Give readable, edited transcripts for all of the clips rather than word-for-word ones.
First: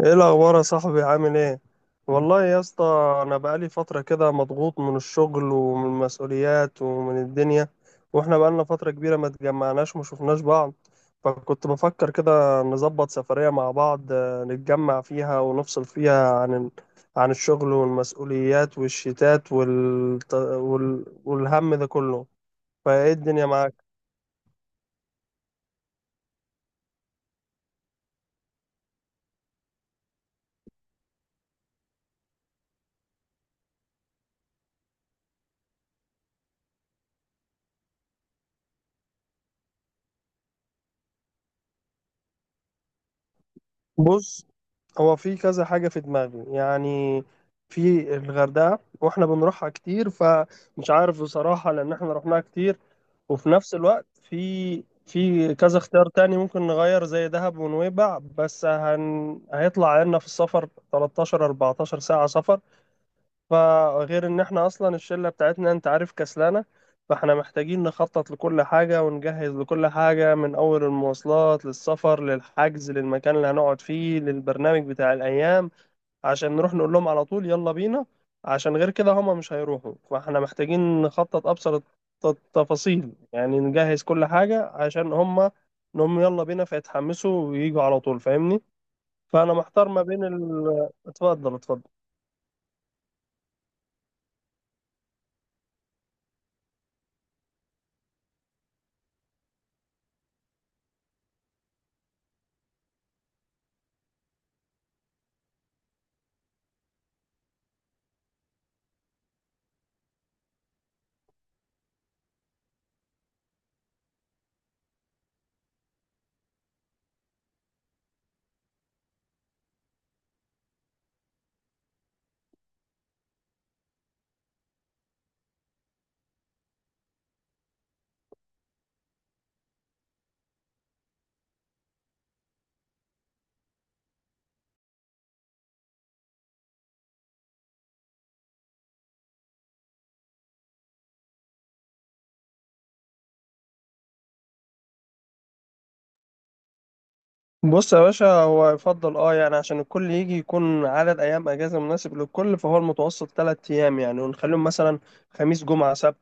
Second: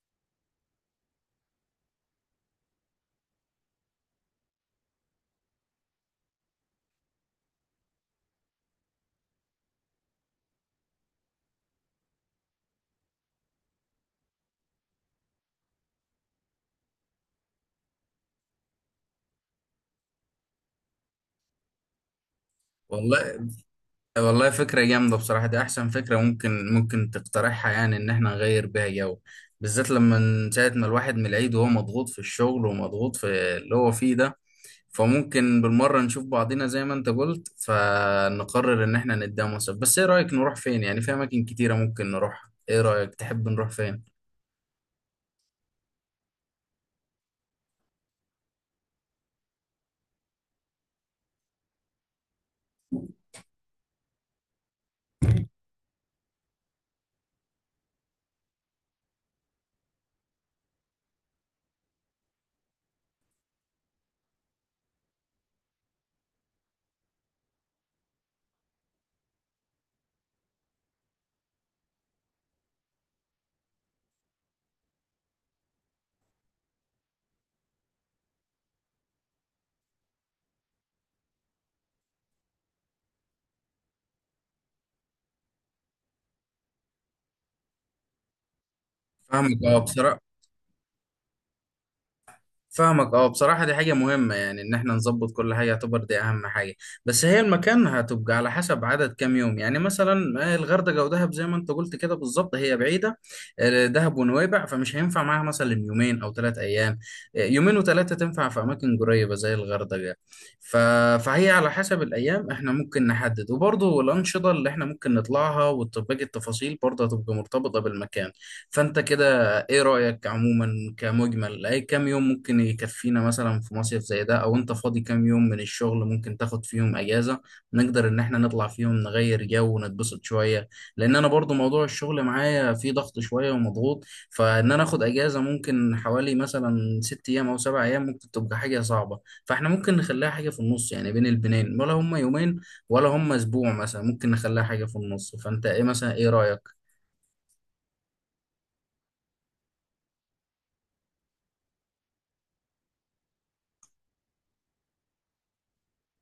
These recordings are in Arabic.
ايه الاخبار يا صاحبي؟ عامل ايه؟ والله يا اسطى، انا بقالي فتره كده مضغوط من الشغل ومن المسؤوليات ومن الدنيا. واحنا بقالنا فتره كبيره ما اتجمعناش وما شفناش بعض. فكنت بفكر كده نظبط سفريه مع بعض، نتجمع فيها ونفصل فيها عن الشغل والمسؤوليات والشتات والهم ده كله. فايه الدنيا والله معاك؟ والله فكرة جامدة بصراحة. دي أحسن فكرة ممكن تقترحها، يعني إن إحنا نغير بيها جو، بالذات لما من ساعة ما الواحد من العيد وهو مضغوط في الشغل ومضغوط في اللي هو فيه ده. فممكن بالمرة نشوف بعضينا زي ما أنت قلت، فنقرر إن إحنا نتداوم سوا. بس إيه رأيك نروح فين؟ يعني في أماكن كتيرة ممكن نروح، إيه رأيك تحب نروح فين؟ بص، هو في كذا حاجة في دماغي يعني. في الغردقة واحنا بنروحها كتير، فمش عارف بصراحة لأن احنا رحناها كتير. وفي نفس الوقت في كذا اختيار تاني ممكن نغير، زي دهب ونويبع، بس هيطلع عنا في السفر 13 14 ساعة سفر. فغير ان احنا اصلا الشله بتاعتنا انت عارف كسلانه. فاحنا محتاجين نخطط لكل حاجه ونجهز لكل حاجه، من اول المواصلات للسفر للحجز للمكان اللي هنقعد فيه للبرنامج بتاع الايام، عشان نروح نقول لهم على طول يلا بينا. عشان غير كده هما مش هيروحوا، فاحنا محتاجين نخطط ابسط التفاصيل يعني، نجهز كل حاجه عشان هما انهم يلا بينا فيتحمسوا ويجوا على طول، فاهمني؟ فانا فاهمك أه محتار ما بصراحة. بين اتفضل اتفضل. فاهمك اه بصراحة، دي حاجة مهمة يعني ان احنا نظبط كل حاجة، يعتبر دي اهم حاجة. بس هي المكان هتبقى على حسب عدد كام يوم. يعني مثلا الغردقة ودهب زي ما انت قلت كده بالظبط هي بعيدة. دهب ونويبع فمش هينفع معاها مثلا يومين او ثلاث ايام. يومين وثلاثة تنفع في اماكن قريبة زي الغردقة. ف... فهي على حسب الايام احنا ممكن نحدد، وبرضه الانشطة اللي احنا ممكن نطلعها وباقي التفاصيل برضه هتبقى مرتبطة بالمكان. فانت كده، ايه رأيك عموما كمجمل، اي كام يوم ممكن يكفينا مثلا في مصيف زي ده؟ او انت فاضي كام يوم من الشغل ممكن تاخد فيهم اجازة نقدر ان احنا نطلع فيهم نغير جو ونتبسط شوية؟ لان انا برضو موضوع الشغل معايا فيه ضغط شوية ومضغوط. فان انا اخد اجازة ممكن حوالي مثلا ست ايام او سبع ايام ممكن تبقى حاجة صعبة، فاحنا ممكن نخليها حاجة في النص، يعني بين البنين، ولا هم يومين، ولا هم اسبوع مثلا ممكن نخليها حاجة في النص. فانت ايه مثلا، ايه رأيك؟ بص يا باشا، هو يفضل اه يعني عشان الكل يجي يكون عدد ايام اجازه مناسب للكل، فهو المتوسط ثلاث ايام يعني، ونخليهم مثلا خميس جمعه سبت،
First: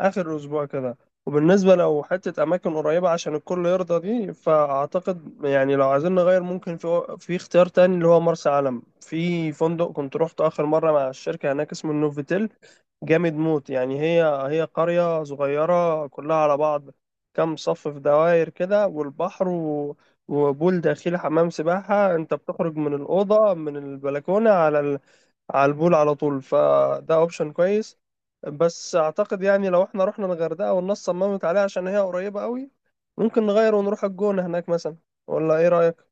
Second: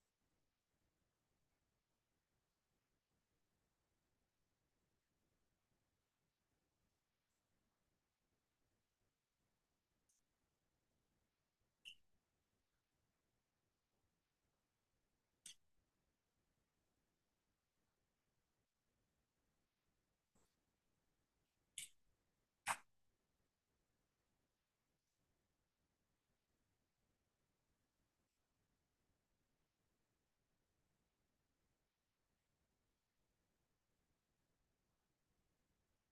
اخر اسبوع كده. وبالنسبه لو حته اماكن قريبه عشان الكل يرضى دي، فاعتقد يعني لو عايزين نغير ممكن في اختيار تاني، اللي هو مرسى علم، في فندق كنت روحته اخر مره مع الشركه هناك اسمه النوفيتيل. جامد موت يعني، هي قرية صغيرة كلها على بعض، كام صف في دوائر كده والبحر، وبول داخلي حمام سباحة، انت بتخرج من الأوضة من البلكونة على البول على طول. فده اوبشن كويس. بس اعتقد يعني لو احنا رحنا الغردقة والناس صممت عليها عشان هي قريبة قوي، ممكن نغير ونروح الجونة هناك مثلا. ولا ايه رأيك؟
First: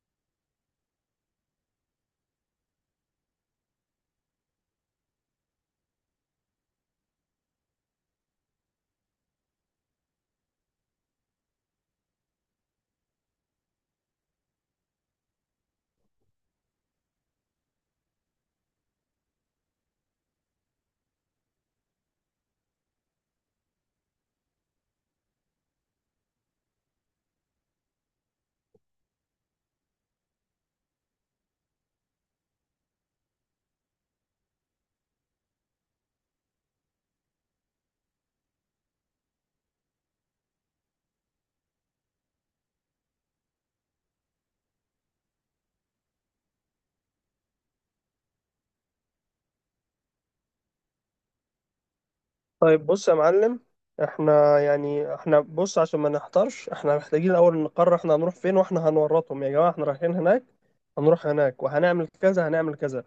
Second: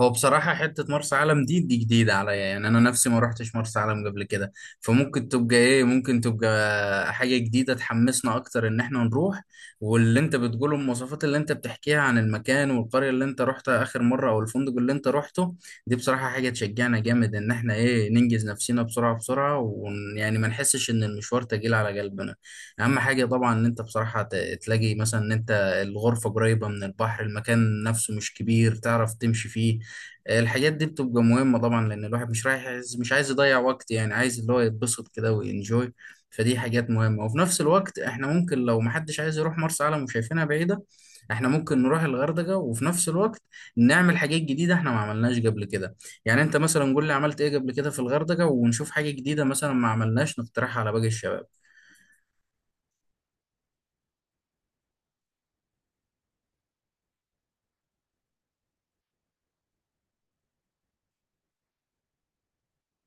هو بصراحة حتة مرسى علم دي جديدة عليا، يعني أنا نفسي ما روحتش مرسى علم قبل كده. فممكن تبقى إيه، ممكن تبقى حاجة جديدة تحمسنا أكتر إن إحنا نروح. واللي أنت بتقوله، المواصفات اللي أنت بتحكيها عن المكان والقرية اللي أنت روحتها آخر مرة أو الفندق اللي أنت روحته، دي بصراحة حاجة تشجعنا جامد إن إحنا إيه ننجز نفسنا بسرعة بسرعة، ويعني ما نحسش إن المشوار تقيل على قلبنا. أهم حاجة طبعا إن أنت بصراحة تلاقي مثلا إن أنت الغرفة قريبة من البحر، المكان نفسه مش كبير تعرف تمشي فيه. الحاجات دي بتبقى مهمة طبعا، لأن الواحد مش رايح عايز، مش عايز يضيع وقت، يعني عايز اللي هو يتبسط كده وينجوي. فدي حاجات مهمة، وفي نفس الوقت احنا ممكن لو محدش عايز يروح مرسى علم وشايفينها بعيدة، احنا ممكن نروح الغردقة، وفي نفس الوقت نعمل حاجات جديدة احنا ما عملناش قبل كده. يعني انت مثلا قول لي عملت ايه قبل كده في الغردقة ونشوف حاجة جديدة مثلا ما عملناش نقترحها على باقي الشباب. طيب بص يا معلم. احنا يعني، احنا بص، عشان ما نحتارش احنا محتاجين الاول نقرر احنا هنروح فين، واحنا هنورطهم يا جماعة احنا رايحين هناك، هنروح هناك وهنعمل كذا هنعمل كذا.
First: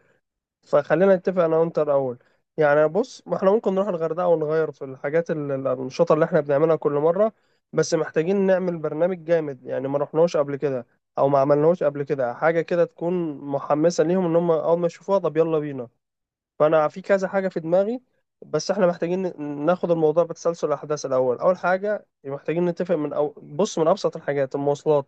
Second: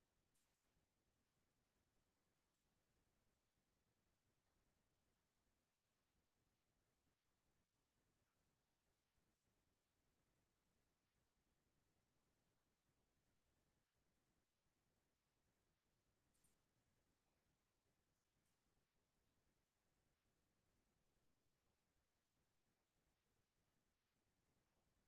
فخلينا نتفق انا وانت الاول. يعني بص، ما احنا ممكن نروح الغردقه ونغير في الحاجات الانشطه اللي احنا بنعملها كل مره. بس محتاجين نعمل برنامج جامد يعني، ما رحناش قبل كده او ما عملناهوش قبل كده، حاجه كده تكون محمسه ليهم ان هم اول ما يشوفوها طب يلا بينا. فانا في كذا حاجه في دماغي. بس احنا محتاجين ناخد الموضوع بتسلسل الاحداث. الاول اول حاجه محتاجين نتفق من، أو بص، من ابسط الحاجات المواصلات.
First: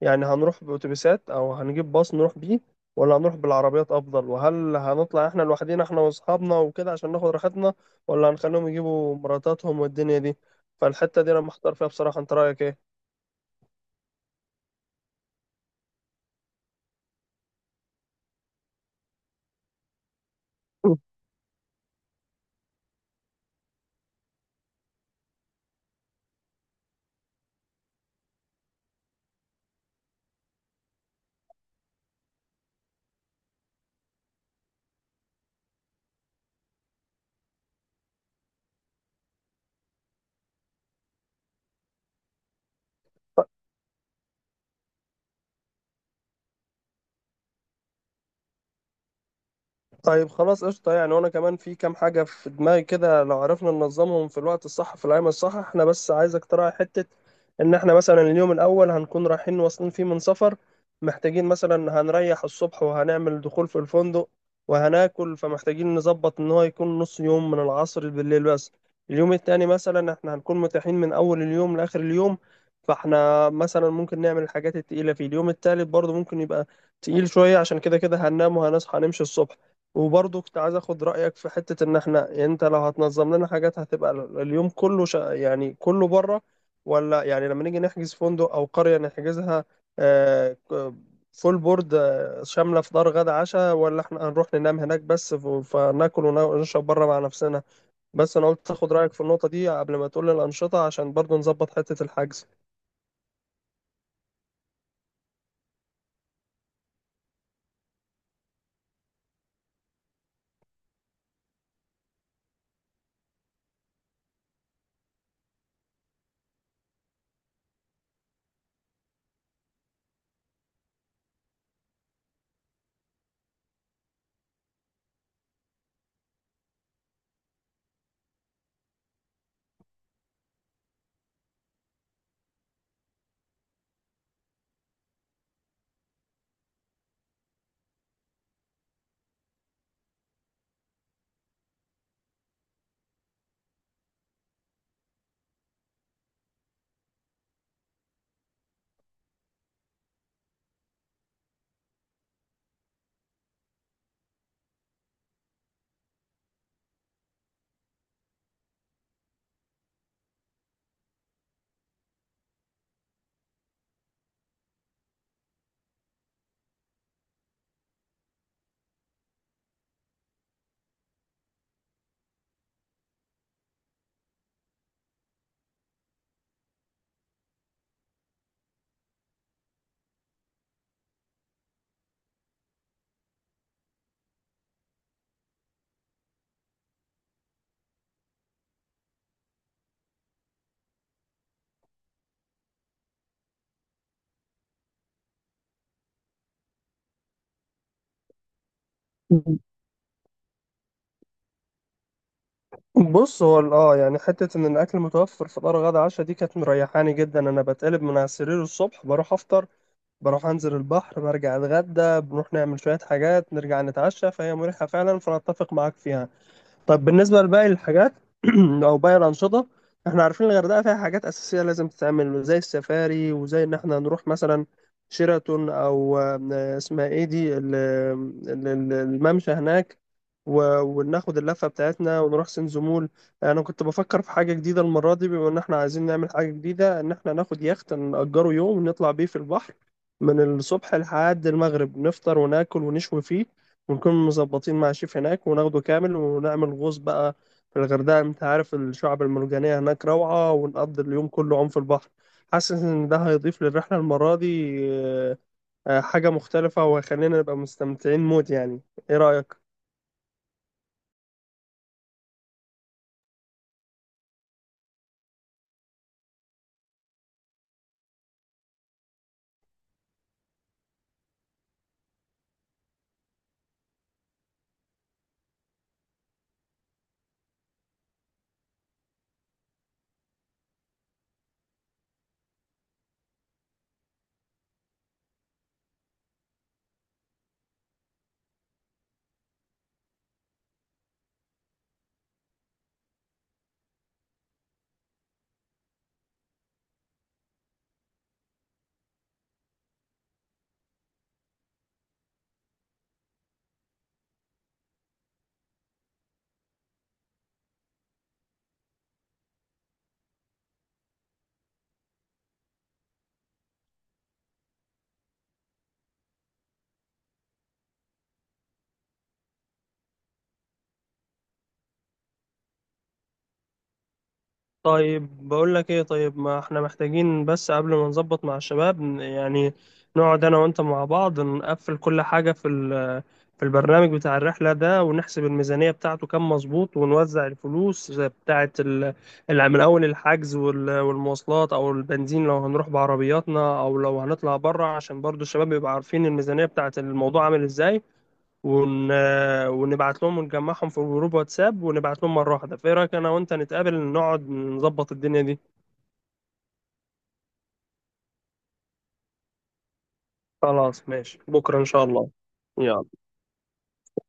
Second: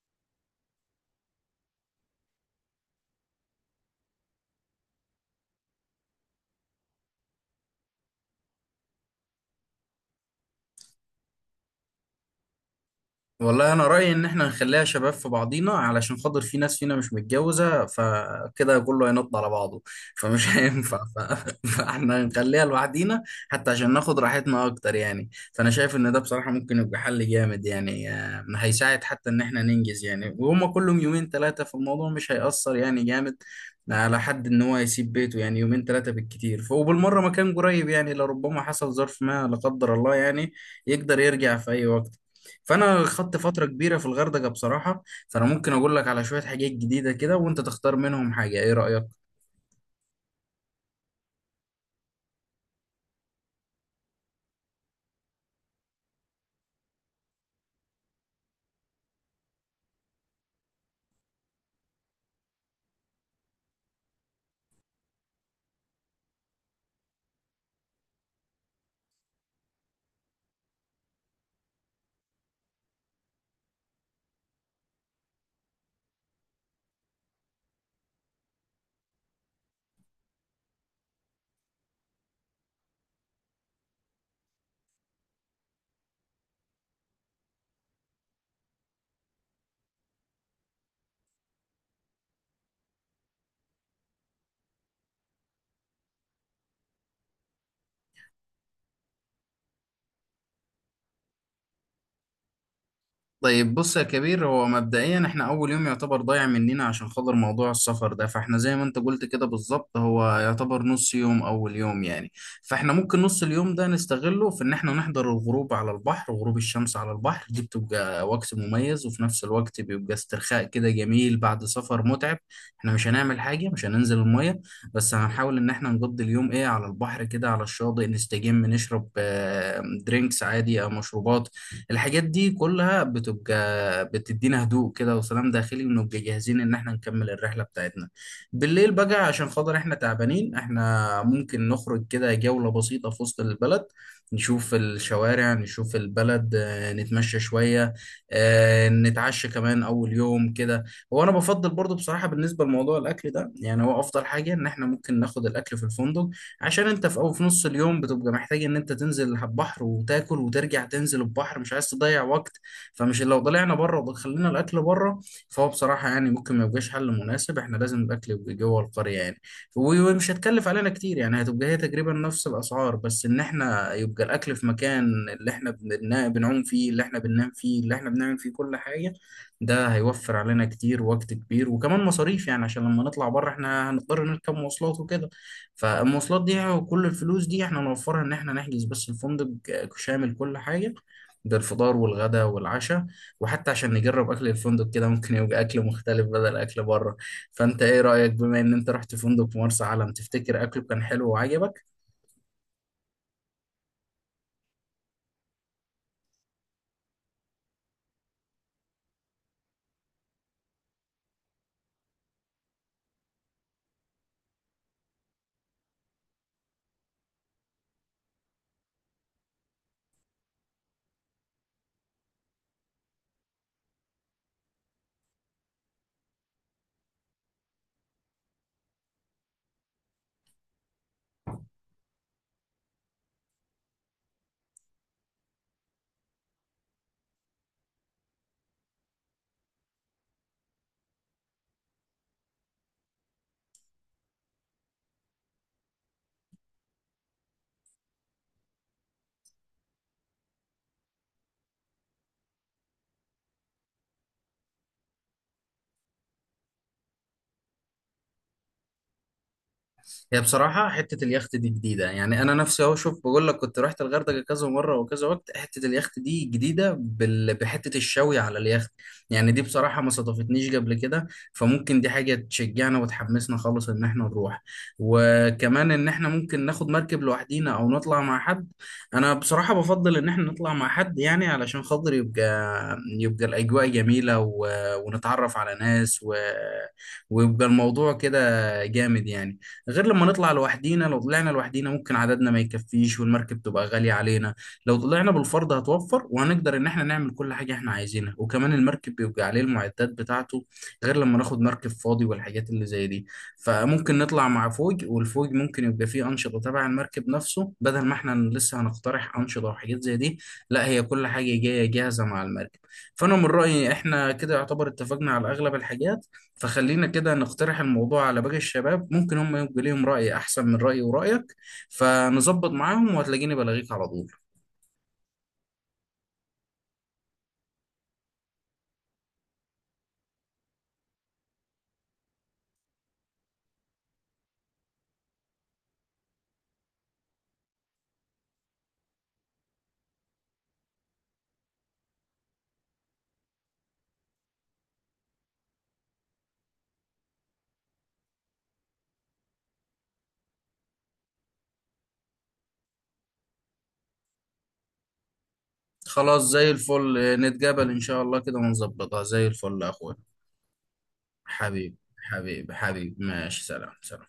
يعني هنروح بأتوبيسات أو هنجيب باص نروح بيه، ولا هنروح بالعربيات أفضل؟ وهل هنطلع إحنا لوحدينا إحنا وأصحابنا وكده عشان ناخد راحتنا، ولا هنخليهم يجيبوا مراتاتهم والدنيا دي؟ فالحتة دي أنا محتار فيها بصراحة، أنت رأيك إيه؟ والله انا رايي ان احنا نخليها شباب في بعضينا، علشان خاطر في ناس فينا مش متجوزه، فكده كله هينط على بعضه. فمش هينفع فاحنا نخليها لوحدينا، حتى عشان ناخد راحتنا اكتر. يعني فانا شايف ان ده بصراحه ممكن يبقى حل جامد، يعني هيساعد حتى ان احنا ننجز، يعني وهما كلهم يومين ثلاثه فالموضوع مش هيأثر يعني جامد على حد ان هو يسيب بيته، يعني يومين ثلاثه بالكتير. وبالمره مكان قريب، يعني لربما حصل ظرف، ما لا قدر الله، يعني يقدر يرجع في اي وقت. فانا خدت فتره كبيره في الغردقه بصراحه، فانا ممكن اقول لك على شويه حاجات جديده كده وانت تختار منهم حاجه. ايه رايك؟ طيب خلاص قشطة يعني. وأنا كمان في كام حاجة في دماغي كده، لو عرفنا ننظمهم في الوقت الصح في الأيام الصح. احنا بس عايز اقتراح حتة إن احنا مثلا اليوم الأول هنكون رايحين واصلين فيه من سفر، محتاجين مثلا هنريح الصبح وهنعمل دخول في الفندق وهناكل، فمحتاجين نظبط إن هو يكون نص يوم من العصر بالليل بس. اليوم التاني مثلا احنا هنكون متاحين من أول اليوم لآخر اليوم، فاحنا مثلا ممكن نعمل الحاجات التقيلة فيه. اليوم التالت برضه ممكن يبقى تقيل شوية عشان كده كده هننام وهنصحى نمشي الصبح. وبرضه كنت عايز اخد رايك في حته، ان احنا يعني انت لو هتنظم لنا حاجات هتبقى اليوم كله يعني كله بره، ولا يعني لما نيجي نحجز فندق او قريه نحجزها آه، ك- فول بورد، شامله فطار غدا عشاء، ولا احنا هنروح ننام هناك بس فناكل ونشرب بره مع نفسنا؟ بس انا قلت اخد رايك في النقطه دي قبل ما تقول لي الانشطه عشان برضه نظبط حته الحجز. طيب بص يا كبير، هو مبدئيا احنا اول يوم يعتبر ضايع مننا عشان خاطر موضوع السفر ده، فاحنا زي ما انت قلت كده بالظبط هو يعتبر نص يوم اول يوم يعني. فاحنا ممكن نص اليوم ده نستغله في ان احنا نحضر الغروب على البحر، وغروب الشمس على البحر دي بتبقى وقت مميز، وفي نفس الوقت بيبقى استرخاء كده جميل بعد سفر متعب. احنا مش هنعمل حاجة، مش هننزل المية، بس هنحاول ان احنا نقضي اليوم ايه على البحر كده، على الشاطئ، نستجم، نشرب درينكس عادي او مشروبات. الحاجات دي كلها بتبقى بتدينا هدوء كده وسلام داخلي، ونبقى جاهزين ان احنا نكمل الرحلة بتاعتنا. بالليل بقى عشان خاطر احنا تعبانين، احنا ممكن نخرج كده جولة بسيطة في وسط البلد، نشوف الشوارع، نشوف البلد، نتمشى شوية، نتعشى كمان أول يوم كده. هو أنا بفضل برضو بصراحة بالنسبة لموضوع الأكل ده، يعني هو أفضل حاجة إن إحنا ممكن ناخد الأكل في الفندق، عشان انت في نص اليوم بتبقى محتاج ان انت تنزل على البحر وتاكل وترجع تنزل البحر، مش عايز تضيع وقت. فمش لو طلعنا بره ودخلنا الاكل بره، فهو بصراحه يعني ممكن ما يبقاش حل مناسب. احنا لازم الاكل يبقى جوه القريه يعني، ومش هتكلف علينا كتير، يعني هتبقى هي تقريبا نفس الاسعار، بس ان احنا يبقى الاكل في مكان اللي احنا بنعوم فيه، اللي احنا بننام فيه، اللي احنا بنعمل فيه كل حاجه. ده هيوفر علينا كتير وقت كبير وكمان مصاريف، يعني عشان لما نطلع بره احنا هنضطر نركب مواصلات وكده. فالمواصلات دي وكل الفلوس دي احنا نوفرها ان احنا نحجز بس الفندق شامل كل حاجة، بالفطار والغداء والعشاء. وحتى عشان نجرب اكل الفندق كده ممكن يبقى اكل مختلف بدل اكل بره. فانت ايه رأيك، بما ان انت رحت فندق في مرسى علم، تفتكر اكله كان حلو وعجبك؟ بص، هو يعني حتة إن الأكل متوفر فطار غدا عشاء دي كانت مريحاني جدا. أنا بتقلب من على السرير الصبح بروح أفطر، بروح انزل البحر برجع اتغدى، بنروح نعمل شوية حاجات نرجع نتعشى، فهي مريحة فعلا، فانا اتفق معاك فيها. طب بالنسبة لباقي الحاجات أو باقي الأنشطة، إحنا عارفين الغردقة فيها حاجات أساسية لازم تتعمل زي السفاري، وزي إن إحنا نروح مثلا شيراتون، أو اسمها إيه دي الممشى هناك، وناخد اللفة بتاعتنا ونروح سنزمول. أنا كنت بفكر في حاجة جديدة المرة دي، بما إن إحنا عايزين نعمل حاجة جديدة، إن إحنا ناخد يخت نأجره يوم ونطلع بيه في البحر من الصبح لحد المغرب. نفطر وناكل ونشوي فيه، ونكون مظبطين مع شيف هناك وناخده كامل، ونعمل غوص بقى في الغردقة. انت عارف الشعب المرجانية هناك روعة، ونقضي اليوم كله عم في البحر. حاسس ان ده هيضيف للرحلة المرة دي حاجة مختلفة، وهيخلينا نبقى مستمتعين موت يعني. ايه رأيك؟ هي بصراحة حتة اليخت دي جديدة، يعني أنا نفسي أهو. شوف بقول لك، كنت رحت الغردقة كذا مرة وكذا وقت، حتة اليخت دي جديدة بحتة الشوي على اليخت، يعني دي بصراحة ما صادفتنيش قبل كده. فممكن دي حاجة تشجعنا وتحمسنا خالص إن إحنا نروح. وكمان إن إحنا ممكن ناخد مركب لوحدينا أو نطلع مع حد. أنا بصراحة بفضل إن إحنا نطلع مع حد، يعني علشان خاطر يبقى الأجواء جميلة، ونتعرف على ناس، ويبقى الموضوع كده جامد يعني. غير لما نطلع لوحدينا، لو طلعنا لوحدينا ممكن عددنا ما يكفيش والمركب تبقى غالية علينا. لو طلعنا بالفرد هتوفر وهنقدر ان احنا نعمل كل حاجة احنا عايزينها، وكمان المركب بيبقى عليه المعدات بتاعته، غير لما ناخد مركب فاضي والحاجات اللي زي دي. فممكن نطلع مع فوج، والفوج ممكن يبقى فيه أنشطة تبع المركب نفسه بدل ما احنا لسه هنقترح أنشطة وحاجات زي دي. لا، هي كل حاجة جاية جاهزة مع المركب. فأنا من رأيي احنا كده يعتبر اتفقنا على أغلب الحاجات، فخلينا كده نقترح الموضوع على باقي الشباب، ممكن هم يبقى ليهم رأي أحسن من رأيي ورأيك، فنظبط معاهم وهتلاقيني بلاغيك على طول. طيب بقول لك ايه، طيب ما احنا محتاجين بس قبل ما نظبط مع الشباب، يعني نقعد انا وانت مع بعض نقفل كل حاجة في البرنامج بتاع الرحلة ده، ونحسب الميزانية بتاعته كام مظبوط ونوزع الفلوس زي بتاعة من أول الحجز والمواصلات أو البنزين لو هنروح بعربياتنا أو لو هنطلع بره، عشان برضو الشباب يبقى عارفين الميزانية بتاعة الموضوع عامل إزاي. ون... ونبعت لهم ونجمعهم في جروب واتساب ونبعت لهم مرة واحدة. فإيه رأيك أنا وأنت نتقابل نقعد نظبط الدنيا دي؟ خلاص زي الفل، نتقابل إن شاء الله كده ونظبطها زي الفل يا أخويا. خلاص ماشي بكرة إن حبيبي شاء الله. حبيبي يلا. حبيبي، ماشي، سلام سلام.